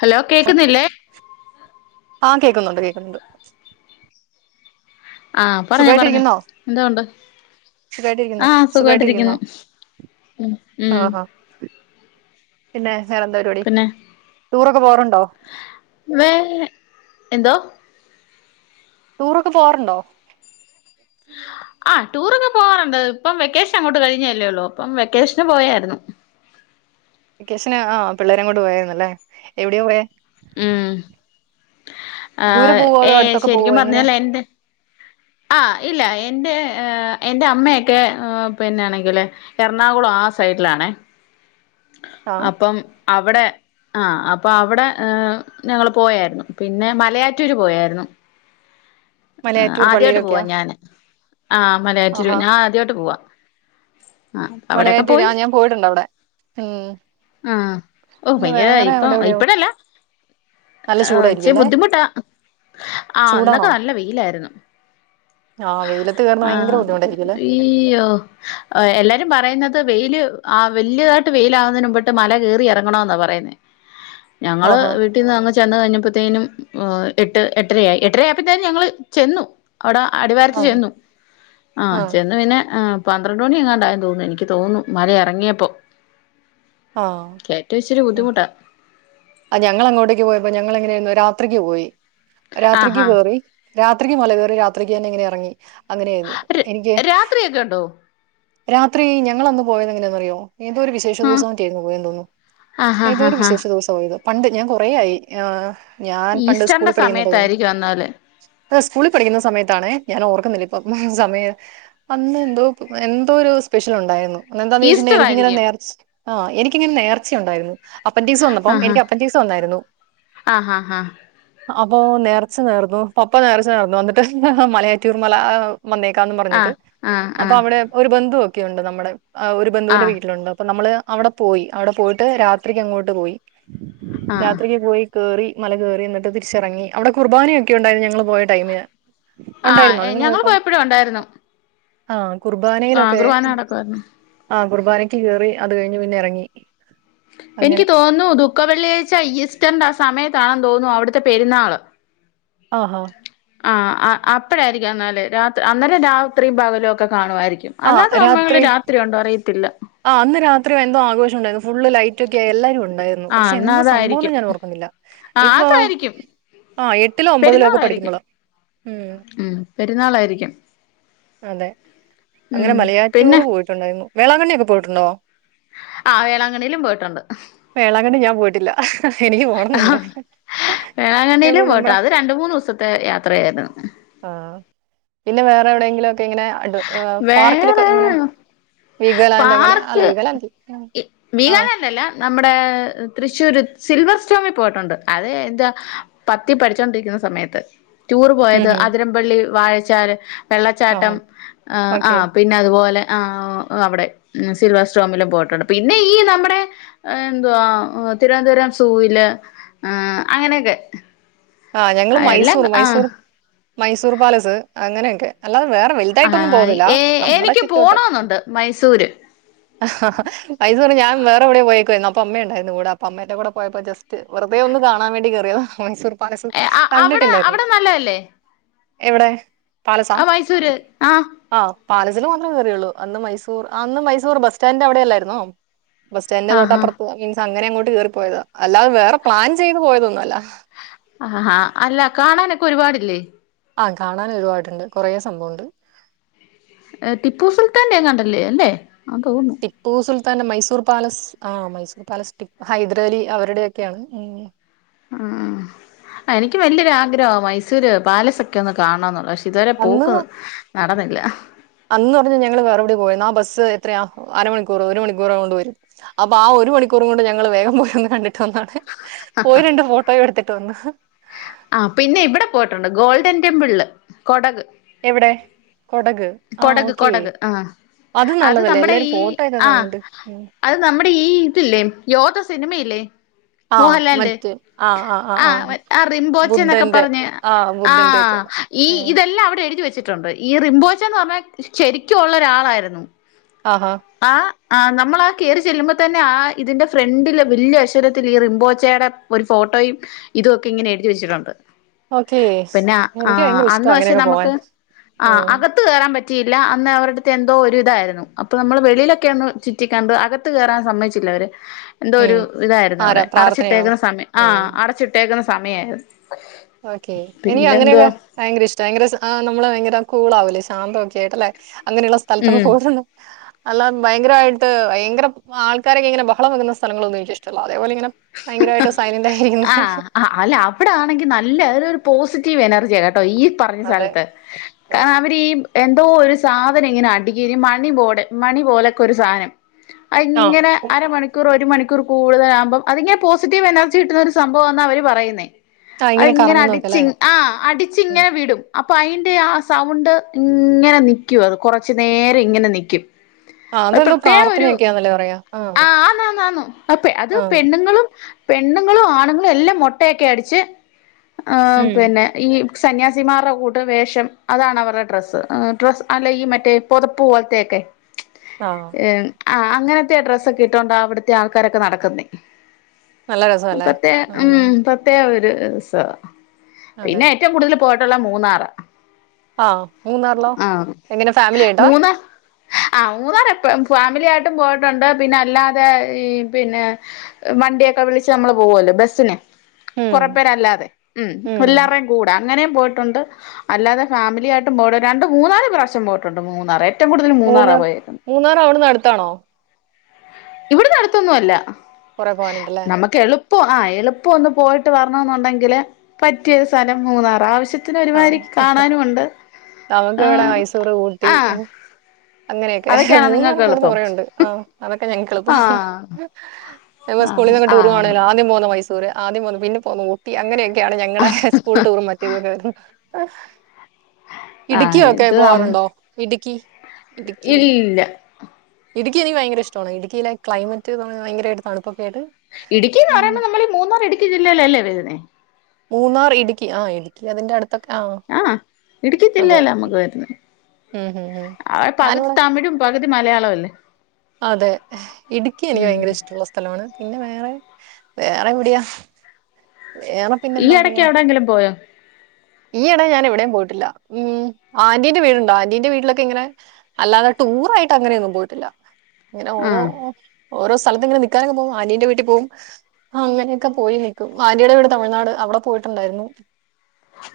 Hello കേക്കുന്നില്ലേ ആഹ്‌ കേക്കുന്നുണ്ട് കേക്കുന്നുണ്ട് ആഹ്‌ പറഞ്ഞോ പറഞ്ഞോ സുഖായിട്ടിരിക്കുന്നോ എന്തോ ഒണ്ട് സുഖായിട്ടിരിക്കുന്നോ ആഹ് സുഖായിട്ടിരിക്കുന്നോ സുഖായിട്ടിരിക്കുന്നു ഉം ഉം ആഹാ പിന്നെ വേറെന്താ പരിപാടി പിന്നെ ടൂറൊക്കെ പോവാറുണ്ടോ വേറെ എന്തോ ടൂറൊക്കെ പോവാറുണ്ടോ ആഹ്‌ ടൂറൊക്കെ പോകാറുണ്ട് ഇപ്പം വെക്കേഷനങ്ങോട്ട് കഴിഞ്ഞതല്ലേ ഒള്ളു അപ്പം വെക്കേഷന് പോയാരുന്നു വെക്കേഷന് ആഹ് പിള്ളേരേം കൊണ്ട് പോയാരുന്നല്ലെ എവിടെയാ പോയെ ഉം ദൂരെ ആഹ്‌ പോവോ അതോ ഏഹ്‌ അടുത്തൊക്കെ പോവോ ശെരിക്കും എങ്ങനെയാ പറഞ്ഞാലെന്റെ ആഹ്‌ ഇല്ല എന്റെ ഏഹ് എന്റെ അമ്മയെക്കെ ആഹ് പിന്നാണെങ്കില് എർണാകുളം ആഹ് സൈഡിലാണെ ആഹ് അപ്പം അവിടെ ആഹ്‌ അപ്പം അവിടെ ഏഹ് ഞങ്ങള് പോയാരുന്നു പിന്നെ മലയാറ്റൂര് പോയാരുന്നു ആഹ്‌ മലയാറ്റൂർ ആദ്യായിട്ട് പോവാ പള്ളിയിലൊക്കെയാ ഞാന് ആഹ് മലയാറ്റൂര് ആഹാ ഞാനാദ്യായിട്ട് പോവാ ആഹ്‌ അവിടെക്കെ മലയാറ്റൂര് പോയി ആഹ് ഞാൻ പോയിട്ടുണ്ട് അവിടെ ഉം ആഹ്‌ ഓഹ് പിന്നെ ഭയങ്കര വേറെ ഇപ്പം അവിടെ എവിടെയോ ഇപ്പഴല്ല നല്ല ഏഹ് ചൂടായിരിക്കും ഇച്ചിരി അല്ലേ ബുദ്ധിമുട്ടാ ആഹ്‌ അന്ന് ത്ത് ചൂടാണോ നല്ല വെയിലാരുന്നു ആഹ് വെയിലത്ത് കേറുന്ന ഭയങ്കര ആഹ്‌ ബുദ്ധിമുട്ടായിരിക്കും അല്ലേ ഇയ്യോ ഓഹ്‌ എല്ലാരും പറയുന്നത് വെയില് ആഹ് വെല്യതായിട്ട് വെയിലാകുന്നതിന് മുമ്പട്ട് മല കേറി എറങ്ങണവെന്നാ പറയുന്നേ [inaudible] ഞങ്ങള് വീട്ടിന്ന് അങ്ങ് ചെന്ന് കഴിഞ്ഞപ്പത്തേനും ഓഹ് എട്ട് എട്ടരയായി എട്ടര പ്പത്തേനും ഞങ്ങള് ചെന്നു അവിടെ അടിവാരത്ത് ആഹ് ചെന്നു ആഹ്‌ ആഹ് ചെന്ന് പിന്നെ ആഹ് പന്ത്രണ്ട് മണി എങ്ങാണ്ടായന്ന് തോന്നുന്നു എനിക്ക് തോന്നുന്നു മല എറങ്ങിയപ്പൊ ആഹ് കേറ്റം ഇച്ചിരി ബുദ്ധിമുട്ടാ ആഹ് ഞങ്ങളങ്ങോട്ടേക്ക് പോയപ്പോ ഞങ്ങളെങ്ങനെയായിരുന്നു രാത്രിക്ക് പോയി രാത്രിക്ക് ആഹാ കേറി രാത്രിക്ക് മലകേറി രാത്രിക്ക് തന്നെ ഇങ്ങനെ എറങ്ങി അങ്ങനെയാരുന്നു എനിക്ക് കേറ്റല്ണ്ടോ രാത്രി ഞങ്ങളന്ന് പോയതെങ്ങനെയാന്ന്റിയോ എതോരു വി ശേഷ ആഹ് ദിവസം മറ്റോ ആരുന്നു പോയെന്ന് തോന്നുന്നു ആഹ് ഏതോ ആഹ് ഒരു ആഹ് ആഹ് വിശേഷ ദിവസാ പോയത് പണ്ട് ഞാൻ കൊറെയായി ആഹ്‌ ഞാൻ പണ്ട് സ്കൂളി ഈസ്റ്ററിന്റെ പഠിക്കുന്ന ടൈമിന് സമയത്തായിരിക്കും എന്നാല് പ്പ് സ്കൂളി പഠിക്കുന്ന സമയത്താണേ ഞാനോർക്കുന്നില്ല ഇപ്പം സമയം അന്ന് എന്തോ അങ്ങനെ എന്തോ ഒരു സ്പെഷ്യൽ ഒണ്ടാരുന്നു അന്നെന്താന്ന് ചോദിച്ചിട്ടുണ്ടങ്കിൽ ഈസ്റ്റർ എനിക്കിങ്ങനെ ആയിരിക്കും നേർ ആഹ് എനിക്കിങ്ങനെ നേർച്ചയൊണ്ടാരുന്നു അപ്പന്റിക്സ് വന്നപ്പം ആഹ് എനിക്ക് അപ്പന്റിക്സ് വന്നാരുന്നു ആഹ് ആഹ് അപ്പോ നേർച്ച നേർന്നു പപ്പ നേർച്ച നേർന്നു അന്നിട്ട് മലയാറ്റൂർമല ആഹ് വന്നേക്കാംന്ന് പറഞ്ഞിട്ട് ആഹ് ആഹ് അപ്പൊ ആഹ് അവിടെ ഒരു ബന്ധുവൊക്കെയുണ്ട് നമ്മടെ ആഹ് ഒരു ബന്ധൂന്റെ ആഹ് വീട്ടിലുണ്ട് അപ്പൊ നമ്മള് അവിടെ പോയി അവിടെ പോയിട്ട് രാത്രിക്കങ്ങോട്ട് പോയി ആഹ് ആഹ് രാത്രിക്ക് പോയി കേറി മല കേറി എന്നിട്ട് തിരിച്ചെറങ്ങി അവിടെ കുർബാനയൊക്കെ ഒണ്ടായിരുന്നു ഞങ്ങള് പോയ ടൈമിന് ഉണ്ടായിരുന്നോ ആഹ് നിങ്ങള് ഞങ്ങള് പോയപ്പം പോയപ്പഴും ഉണ്ടായിരുന്നു ആഹ് കുർ ആഹ് ബാനയിലൊക്കെ കുർബാന നടക്കുവായിരുന്നു ആഹ് കുർബാനക്ക് കേറി അത് കഴിഞ്ഞ് പിന്നെ എറങ്ങി എനിക്ക് അങ്ങനെ. തോന്നുന്നു ദുഃഖ വെള്ളിയാഴ്ച ഈസ്റ്ററിന്റെ ആ സമയത്താണെന്ന് തോന്നുന്നു അവിടുത്തെ പെരുന്നാള് ആഹാ ആഹ് ആഹ് ആഹ് അപ്പഴാരിക്കും അന്നാല് രാത് അന്നേലെ രാത്രിം പകലും ഒക്കെ കാണുവാരിക്കും അല്ലാത്ത സമയങ്ങളിൽ രാത്രി ഒണ്ടോ അറിയത്തില്ല ആഹ് അന്ന് രാത്രി എന്തോ ആഘോഷം ഒണ്ടാരുന്നു ഫുള്ള് ലൈറ്റക്കെയായി എല്ലാരും ഒണ്ടായി ഉം ആഹ് പക്ഷെ എന്നാ എന്തോ സംഭവംന്ന് അതായിരിക്കും ഞാൻ ഓർക്കുന്നില്ല ആഹ് ഇതിപ്പോ അതായിരിക്കും ആ എട്ടിലോ ഒമ്പതിലോ ഒക്കെ പഠിക്കുമ്പളാ ഉം പെരുന്നാളായിരിക്ക്യും അതെ അങ്ങനെ പിന്നെ മലയാറ്റൂറ് പോയിട്ടുണ്ടായിരുന്നു വേളാങ്കണ്ണിക്കെ പോയിട്ടുണ്ടോ? ആഹ് വേളാങ്കണ്ണിയിലും പോയിട്ടുണ്ട് വേളാങ്കണ്ണി ഞാൻ പോയിട്ടില്ല എനിക്ക് പോണംന്നുണ്ട് വേളാങ്കണ്ണി യിലും പോയ്ട്ടാ അത് രണ്ട് മൂന്ന് ദിവസത്തെ യാത്രയായിരുന്നു ആ പിന്നെ വേറെ എവ്ടെയെങ്കിലും ഒക്കെ ഇങ്ങനെ അടു പാർക്കിലൊക്കെ എങ്ങനെ വേറെ വീഗാലാൻറ് അങ്ങനെ അല്ല പാർക്ക് വീഗാലാന്റ്ല് ആ നമ്മ്ടേ തൃശ്ശൂര് സിൽവർ സ്റ്റോമിൽ പോയിട്ടുണ്ട് അത് എന്താ പത്തിൽ പഠിച്ചോണ്ടിരിക്ക്ണ സമയത്ത് റ്റൂറ് ഉം പോയത് ഉം അതിരംപള്ളി, വാഴച്ചാല്, ആഹാ വെള്ളച്ചാട്ടം ആ ആ ഓക്കെ പിന്നെ അതുപോലെ ആ അവ്ടെ ഉം സിൽവർ സ്റ്റോമിലും പോയിട്ടുണ്ട് പിന്നെ ഈ നമ്മടെ ആ എന്തുവാ തിരുവനന്തപുരം സൂയ്ല് ആ അങ്ങനെയൊക്കെ ആ ഞങ്ങള് എല്ലാം മൈസൂറ് ആ മൈസൂറ് മൈസൂറ് പാലസ് അങ്ങനെയൊക്കെ അല്ലാതെ വേറെ വൽ ആ തായിട്ടൊന്നും പോവുന്നില്ലാ നമ്മുടെ എനിക്ക് ചുറ്റുവട്ടം പോണോന്നുണ്ട് മൈസൂര് മൈസൂറ് ഞാൻ വേറെ എവ്ടേ പോയേക്കുവായ്ര്ന്നു അപ്പൊ അമ്മയുണ്ടായിരുന്നു കൂടെ അപ്പ അമ്മേന്റെ കൂടെ പോയപ്പോ ജസ്റ്റ് റ്റ് വെറുതെ ഒന്ന് കാണാൻ വേണ്ടി കേറിയതാ മൻസൂർ പാലസ് അവിടെ കണ്ടിട്ടില്ലായ്ര്ന്നു അവിടെ നല്ലതല്ലേ എവ്ടേ പാലസാ ആ മൈസൂര് ആഹ് ആ പാലസ് ല് മാത്രേ കേറിയൊള്ളൂ അന്ന് മൈസൂർ ആ അന്ന് മൈസൂർ ബസ് സ്റ്റാന്റ് അവ്ടെ അല്ലായ്രുന്നോ ബസ് സ്റ്റാൻൽന്റെ തൊട്ട് ആഹാ അപ്പുറത്ത് മീൻസ് അങ്ങനെ അങ്ങോട്ട് കേറിപ്പോയതാ അല്ലാതെ വേറെ പ്ലാൻ ചെയ്ത് പോയതൊന്നും അല്ല അല്ല കാണാനൊക്കെ ഒരുപാടില്ലേ ആ കാണാൻ ഒര്പാട്ണ്ട് കൊറേ സംഭവം ഉണ്ട് ഏ ട്ടിപ്പു സുൽത്താന്റെ എങ്ങാണ്ടല്ലേ അല്ലേ ആന്ന് തോന്നുന്നു ടിപ്പു സുൽത്താന്റെ മൈസൂർ പാലസ് ആ മൈസൂർ പാലസ് ടിപ് ഹൈദറലി അവരുടെയൊക്കെയാണ് ഉം ഉം ആ എനിക്ക് വല്ല്യൊര് ആഗ്രഹോ മൈസൂര് പാലസൊക്കെ ഒന്ന് കാൺണം ന്നുള്ളത് പക്ഷേ ഇതുവരെ അന്ന് പോക്ക് നടന്നില്ല അന്ന് പർഞ്ഞ് ഞങ്ങള് വേറെവ്ടെയോ പോയെന്ന് ആ ബസ്സ് എത്രയാ അരമണിക്കൂറ് ഒരു മണിക്കൂറോണ്ട് വരും അപ്പൊ ആ ഒരു മണിക്കൂറ് കൊണ്ട് ഞങ്ങള് വേഗം പോയ് ഒന്ന് കണ്ട് കണ്ടാട്ട് പോയി രണ്ട് ഫോട്ടോ എടുത്തിട്ട് വന്നു ആ പിന്നെ ഇവ്ടെ പോയ്ട്ടുണ്ട് ഗോൾഡൻ ടിമ്പ്ൾല് കൊടക് എവിടേ കൊടക് ആ കൊടക് ഓക്കേ കൊടക് ആ അത് നല്ലതല്ലേ നമ്മടെ എല്ലാരും ഈ ഫോട്ടോ ഒക്കെ ആ കാണുന്നുണ്ട് ഉം. അത് നമ്മടെ ഈ ഇതില്ലേ യോദ്ധ സിനിമ ഇല്ലേ മോഹൻലാല്ന്റ് ആ ആ റിമ്പോച്ച എന്നൊക്കെ ബുദ്ധന്റെ പറഞ്ഞ് ആ ബുദ്ധന്റെ ഒക്കെ ഈ ഉം. ഇതെല്ലാം അവ്ടെ എഴുതി വെച്ചിട്ടുണ്ട് ഈ റിമ്പോച്ചാന്ന് പറഞ്ഞാൽ ശരിയ്ക്കും ഉള്ള ഒരാളായിരുന്നു ആഹ് ആഹ് ആ ആ നമ്മള് ആ കേറി ചെല്ലുമ്പത്തന്നെ ആ ഇതിന്റെ ഫ്രണ്ടില് വല്ല്യ അക്ഷരത്തില് ഈ റിമ്പോച്ചയടെ ഒരു ഫോട്ടോയും ഇതും ഒക്കെ ഇങ്ങനെ എഴുതി വെച്ചിട്ടുണ്ട് ഓക്കേ പിന്നെ ആ എനിക്ക് ഭയങ്കര അന്ന് ഇഷ്ടം പക്ഷെ അങ്ങനെയൊക്കെ നമുക്ക് പോവാൻ ആ അക് ത്ത് കേറാൻ പറ്റിയില്ല അന്ന് അവറട്ത്ത് എന്തോ ഒരു ഇതായിരുന്നു അപ്പൊ നമ്മള് വെളിയിലൊക്കെ ഒന്ന് ചുറ്റിക്കണ്ടു അകത്ത് കേറാൻ സമ്മയ്ച്ചില്ല അവര് എന്തോ ഒരു ഉം ഇതായ്രുന്നു ആരാ അവിടെ പ്രാർത്ഥനയാണോ അടച്ചിട്ടേക്കുന്ന സമയം ആ അടച്ചിട്ടേക്കുന്ന സമയായ്ര്ന്നു ഓക്കേ ഇനി അങ്ങനെയൊക്കെ ഭയങ്കര ഇഷ്ട്ടാ ഭയങ്കര സ് ആ നമ്മള് ഭയങ്കര കൂള് ആവൂല്ലേ ശാന്തമൊക്കെ ആയിട്ട് അല്ലേ അങ്ങനെയുള്ള സ്ഥലത്തൊക്കെ ഉം പോയിരുന്നാ അല്ലാം ഭയങ്കരമായിട്ട് ഭയങ്കരം ചുമ്മാ ആൾക്കാരൊക്കെ ഇങ്ങനെ ബഹളം വെയ്ക്കുന്ന സ്ഥലങ്ങളൊന്നും എനിക്ക് ഇഷ്ടമല്ല അതേപോലെ ഇങ്ങനെ ഭയങ്കരമായിട്ട് സൈലന്റ് ആയിരിക്കുന്ന സ്ഥലം ആഹ് ആഹ് അല്ല അവിടെ ആണെങ്കിൽ നല്ല അതൊരു പോസിറ്റീവ് എനർജിയാ കേട്ടോ ഈ പറഞ്ഞ അതെ സ്ഥലത്ത് കാ ഉം. അവരീ എന്തോ ഒരു സാധനം ഇങ്ങനെ അടിക്കും മണി ബോഡ് മണി പോലെയൊക്കെ ഒരു സാധനം ആ അതിങ്ങനെ അരമണിക്കൂർ ഒരു മണിക്കൂർ കൂടുതൽ ആമ്പം അതിങ്ങനെ പോസിറ്റീവ് എനർജി കിട്ടുന്ന ഒരു സംഭവംമാന്ന അവര് പറയുന്നേ ആ ഇങ്ങനെ അതിങ്ങനെ കറങ്ങുന്നൊക്കെ അടിച്ച് അല്ലേ ആഹ് അടിച്ച് ഉം. ഇങ്ങനെ വിടും അപ്പൊ അതിൻ്റെ ആ സൗണ്ട് ഇങ്ങനെ നിക്ക്‌യും അത് കുറച്ച് നേരം ഇങ്ങനെ നിക്ക്‌യും ആ അതെന്തോ പ്രത്യേകം ഒരു പ്രാർത്ഥനയൊക്കെയാന്നല്ലേ പറയാ ആ ആന്നാന്നാന്ന് അപ്പേ അത് ആ ണ്ണുങ്ങളും പെണ്ണുങ്ങളും ആണുങ്ങളും എല്ലാം മൊട്ടയൊക്കെ അടിച്ച് ആഹ് ഉം പിന്നെ ഈ സന്യാസിമാരുടെ കൂട്ട് വേഷം അതാണ് അവരുടെ ഡ്രസ്സ് ഡ്രസ്സ് അല്ലെ ഈ മറ്റേ പുതപ്പ് പോലത്തെയൊക്കെ ആഹ് എം ആഹ് അങ്ങനത്തെ ഡ്രസ്സൊക്കെ ഇട്ടുകൊണ്ട അവിടുത്തെ ആൾക്കാരൊക്കെ നടക്കുന്നത് നല്ല രസമല്ലേ പത്തേ ഉം പ പ്രത്യേകം ഒരു രസാ അതെ പിന്നെ ഏറ്റവും കൂടുതൽ പോയിട്ടുള്ള മൂന്നാറ് ആഹ് മൂന്നാറിലോ എങ്ങനെ ഫാമിലിയായിട്ടാ ആ മൂന്നാർ എപ്പഴും ഫാമിലി ആയിട്ടും പോയിട്ടുണ്ട് പിന്നെ അല്ലാതെ ഈ പിന്നെ വണ്ടിയൊക്കെ വിളിച്ച് നമ്മള് പോവുമല്ലോ ബസ്സിന് ഉം കൊറെ പേരല്ലാതെ ഉം എല്ലാരുടെയും കൂടെ അങ്ങനെയും പോയിട്ടുണ്ട് അല്ലാതെ ഫാമിലി ആയിട്ടും പോയിട്ടുണ്ട് രണ്ട് മൂന്നാല് പ്രാവശ്യം പോയിട്ടുണ്ട് മൂന്നാർ ഏറ്റവും കൂടുതൽ മൂന്നാറാ പോയെക്കുന്നെ മൂന്നാറ് അവിടെ നിന്ന് അടുത്താണോ ഇവിടെനിന്ന് അടുത്തൊന്നും അല്ല കുറെ പോകാനുണ്ടല്ലേ നമ്മുക്ക് എളു പ്പം ആഹ് എളുപ്പം ഒന്ന് പോയിട്ട് വരണമെന്നുണ്ടെങ്കിൽ പറ്റിയ ഒരു സ്ഥലം മൂന്നാറാ ആവശ്യത്തി ആഹ് നമുക്ക് ഇവിടെ ആഹ് മൈസൂർ ഊട്ടി ആഹ് അങ്ങനെയൊക്കെ അതൊക്കെയാണോ നിങ്ങൾക്ക് മൂന്നാറൊക്കെ ഇവിടുന്ന് എളുപ്പം കുറേയുണ്ട് ആഹ് അതൊക്കെ ഞങ്ങൾക്ക് എളുപ്പ ആഹ് ഞങ്ങൾ സ്കൂളിൽ ആഹ് നിന്നൊക്കെ ടൂർ ആഹ് പോവാണെങ്കി ആദ്യം പോവുന്നത് മൈസൂ സൂര് ആദ്യം പോകുന്നെ പിന്നെ പോന്ന ഊട്ടി അങ്ങനെയൊക്കെയാണ് ഞങ്ങളുടെ സ്കൂൾ ടൂറും മറ്റേതും ഒക്കെ വരുന്നത് ആഹ് ഇടുക്കിയൊക്കെ ഇത് നം പോവാറുണ്ടോ ഇടുക്കി ഇടുക്കി ഇടുക്കി ഇല്ല ഇടുക്കി എനിക്ക് ഭയങ്കര ഇഷ്ടമാണ് ഇടുക്കിയിലെ ക്ലൈമറ്റ് ന്ന് പറയുന്നത് ഭയരമായിട്ട് തണുപ്പൊക്കെ ആയിട്ട് ഇടുക്കി എന്ന് ഉം പറയുമ്പോ നമ്മളെ ഈ മൂന്നാർ ഇടുക്കി ജില്ലയിലല്ലേ വരുന്നേ മൂന്നാർ ഇടുക്കി ആഹ് ഇടുക്കി അതിന്റെ അടു ത്തൊക്കെ ആഹ് ആഹ് ഇടുക്കി അതെ ജില്ലയിലാ നമ്മുക്ക് വരുന്നെ ഉം ഉം ഉം അവിടെ പകുതി ഞാനിവിടെ തമിഴും പകുതി മലയാളവും അല്ലേ അതെ ഇടുക്കി എനിക്ക് ഉം ഭയങ്കര ഇഷ്ടമുള്ള സ്ഥ സ്ഥലമാണ് പിന്നെ വേറെ വേറെ എവിടെയാ വേറെ ഈ പിന്നെന്താ ഇടയ്ക്ക് എവിടെയെങ്കിലും പോയോ ഈ ഇടെ ഞാൻ എവിടെയും പോയിട്ടില്ല ഉം ആന്റീന്റെ വീടുണ്ട് ആറീന്റെ വീട്ടിലൊക്കെ ഇങ്ങനെ അല്ലാതെ ടൂർ ആയിട്ട് അങ്ങനെയൊന്നും പോയിട്ടില്ല ഇങ്ങനെ ഓരോ ആഹ് ഓരോ സ്ഥലത്ത് ഇങ്ങനെ നിക്കാനക്കെ പോവും ആനീന്റെ വീട്ടി പോവും അങ്ങനൊക്കെ പോയി നിക്കും ആന്റിയുടെ വീട് തമിഴ്നാട് അവിടെ പോയിട്ടുണ്ടായിരുന്നു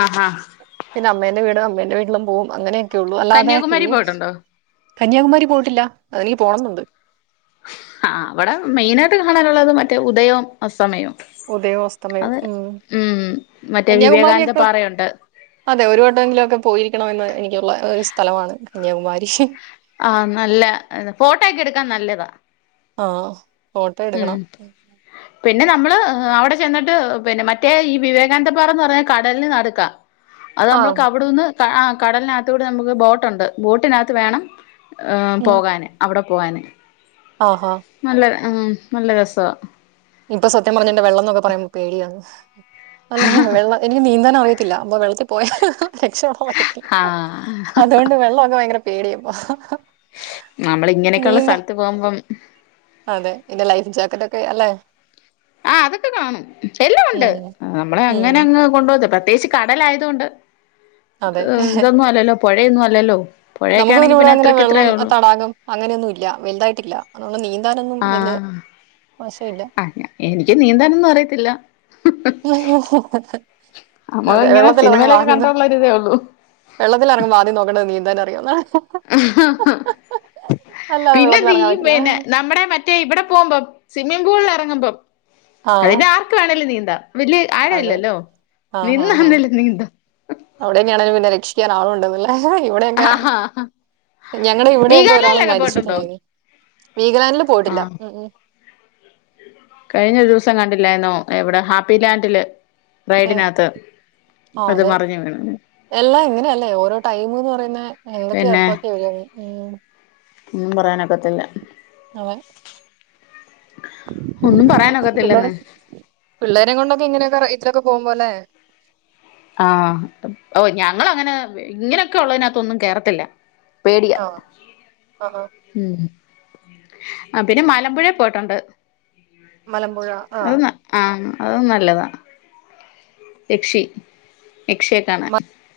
ആഹ് ആഹ് പിന്നെ അമ്മേന്റെ വീടും അമ്മേന്റെ വീട്ടിലും പോകും അങ്ങനെയൊക്കെ ഉള്ളു അല്ലാതെ കന്യാകുമാരി പോയിട്ടുണ്ടോ കന്യാകുമാരി പോയിട്ടില്ല അതെനിക്ക് പോണന്നുണ്ട് ആഹ് അവടെ മെയിനായിട്ട് കാണാനുള്ളത് മറ്റേ ഉദയോം അസമയോം ഉദയവും അസ്തമയവും അത് ഉം മറ്റേ വിവേകാനന്ദ കന്യാകുമാരിയൊക്കെ പാറയുണ്ട് അതെ ഒരു വട്ടമെങ്കിലും ഒക്കെ പോയിരിക്കണ എന്ന എനിക്കുള്ള ഒരു സ്ഥലാണ് കന്യാകുമാരി ആഹ് നല്ല ഫോട്ടോ ഒക്കെ എടുക്കാൻ നല്ലതാ ആഹ് ഉം പിന്നെ നമ്മള് അവിടെ ചെന്നിട്ട് പിന്നെ മറ്റേ ഈ വിവേകാനന്ദപാറന്ന് പറഞ്ഞ കടലിന് നടക്ക അത് ആ നമ്മൾക്ക് അവിടൂന്ന് താ ആ കടലിനതൂടെ നമുക്ക് ബോട്ടൊണ്ട് ബോട്ടിനത്ത് വേണം ഉം പോകാന് അവിടെ പോവാന് ആഹ് ഹാ നല്ല ആഹ് നല്ല രസ ഇപ്പൊ സത്യം പറഞ്ഞിട്ട് വെള്ളം എന്നൊക്കെ പറയുമ്പോ പേടിയാന്ന് അല്ല വെള്ള എനിക്ക് നീന്താൻ അറിയത്തില്ല അപ്പോ വെള്ളത്തി പോയാൽ രക്ഷപ്പെടാൻ പറ്റത്തില്ല ആഹ് അതുകൊണ്ട് വെള്ളം ഒക്കെ ഭയങ്കര പേടിയാപ്പോ നമ്മൾ ഇങ്ങനെയൊക്കെള്ള സ്ഥലത്ത് പോവുമ്പം അതെ ഇന്റെ ലൈഫ് ജാക്കറ്റ് ഒക്കെ അല്ലെ ആഹ് അതൊക്കെ കാണും എല്ലാം ഉണ്ട് ഉം നമ്മളെ ഉം അങ്ങനെ അങ്ങ് കൊണ്ടപോത് പ്രത്യേച്ച് കടലായതോണ്ട് അതെ ഇതൊന്നും അല്ലല്ലോ പൊഴയൊന്നും അല്ലല്ലോ പുഴയൊക്കെ നമുക്ക് പിന്നെ ആണെങ്കി ഇവിടെ അങ്ങനെ ഇത്രക്ക് വെള്ളം ഇത്രയേ ഉള്ളൂ തടാകം അങ്ങനെയൊന്നും ഇല്ല വലുതായിട്ടില്ല അന്നൊന്നും നീന്താനൊന്നും വല്യേ ആഹ് വശ ഇല്ല ആ എനിക്ക് നീന്താനൊന്നും അറിയത്തില്ല നമ്മള അതെ അങ്ങനെ സിനിമയിലൊക്കെ കണ്ടൊള്ള ഒരു ഇതേ ഒള്ളു വെള്ളതിലറങ്ങുമ്പോ ആദ്യം നോക്കണ്ടത് നീന്താൻ അറിയോ ന്നാ അല്ലാതെ വെള്ളത്തിൽ പിന്നെന്ത് ഈ ഇറങ്ങാൻ പറ്റില്ല പിന്നെ നമ്മുടെ മ റ്റേ ഇവിടെ പോകുമ്പം സ്വിമ്മിം പൂളിൽ എറങ്ങുമ്പം ആ അതിന് ആർക്ക് വേണേലും നീന്താ വല്യേ അതെ ആഴല്ലല്ലോ നിന്നാന്നേലും നീന്ത അവിടെന്ന്യാണെലും പിന്നെ രക്ഷിക്കാൻ ആള ഉണ്ടന്ന്ള്ള ഇവിടെയൊക്കെ ആഹാ ഞങ്ങള് ഇവിടെയൊക്കെ ഒരാള് വീഗാലാൻഡിലൊക്കെ പോയിട്ടുണ്ടോ മരിച്ചിട്ടുണ്ടയിനി വീഗാലാ‌ൻഡിൽ പോയിട്ടില്ല ആഹ് ഉം ഉം കഴിഞ്ഞ ഒരൂസം കണ്ടില്ലായിന്നോ എവിടെ ഹാപ്പി ലാൻഡില് ഏ റേയ്ഡിനാത്ത് ആ അത് അതെ മറിഞ്ഞു വീണഞ് എല്ലാം ഇങ്ങനെയല്ലേ ഓരോ ടൈം ന്ന് പറയന്നെ എന്തൊക്കെയാ പിന്നെ എപ്പക്യാ ഉം ഒന്നും പറയാനെപറ്റില്ല അതെ ഒന്നും പിള്ളേരെ പറയാനൊക്കത്തില്ലെന്ന് പിള്ളേരേ കൊണ്ടൊക്കെങ്ങനെ [unintelligible] പോകുമ്പോലെ ആഹ് ഓഹ് ഞങ്ങളങ്ങനെ ഇങ്ങനെയൊക്കെ ഉള്ളെയ്നാതൊന്നും കേറത്തില്ല പേടിയ ആ ആഹാ ഉം ആഹ് പിന്നെ മലമ്പുഴെ പോയിട്ടുണ്ട് മലമ്പുഴ ആ അഹ് ആഹ് അഉം നല്ലതാ യക്ഷി യക്ഷിയെ കാണാൻ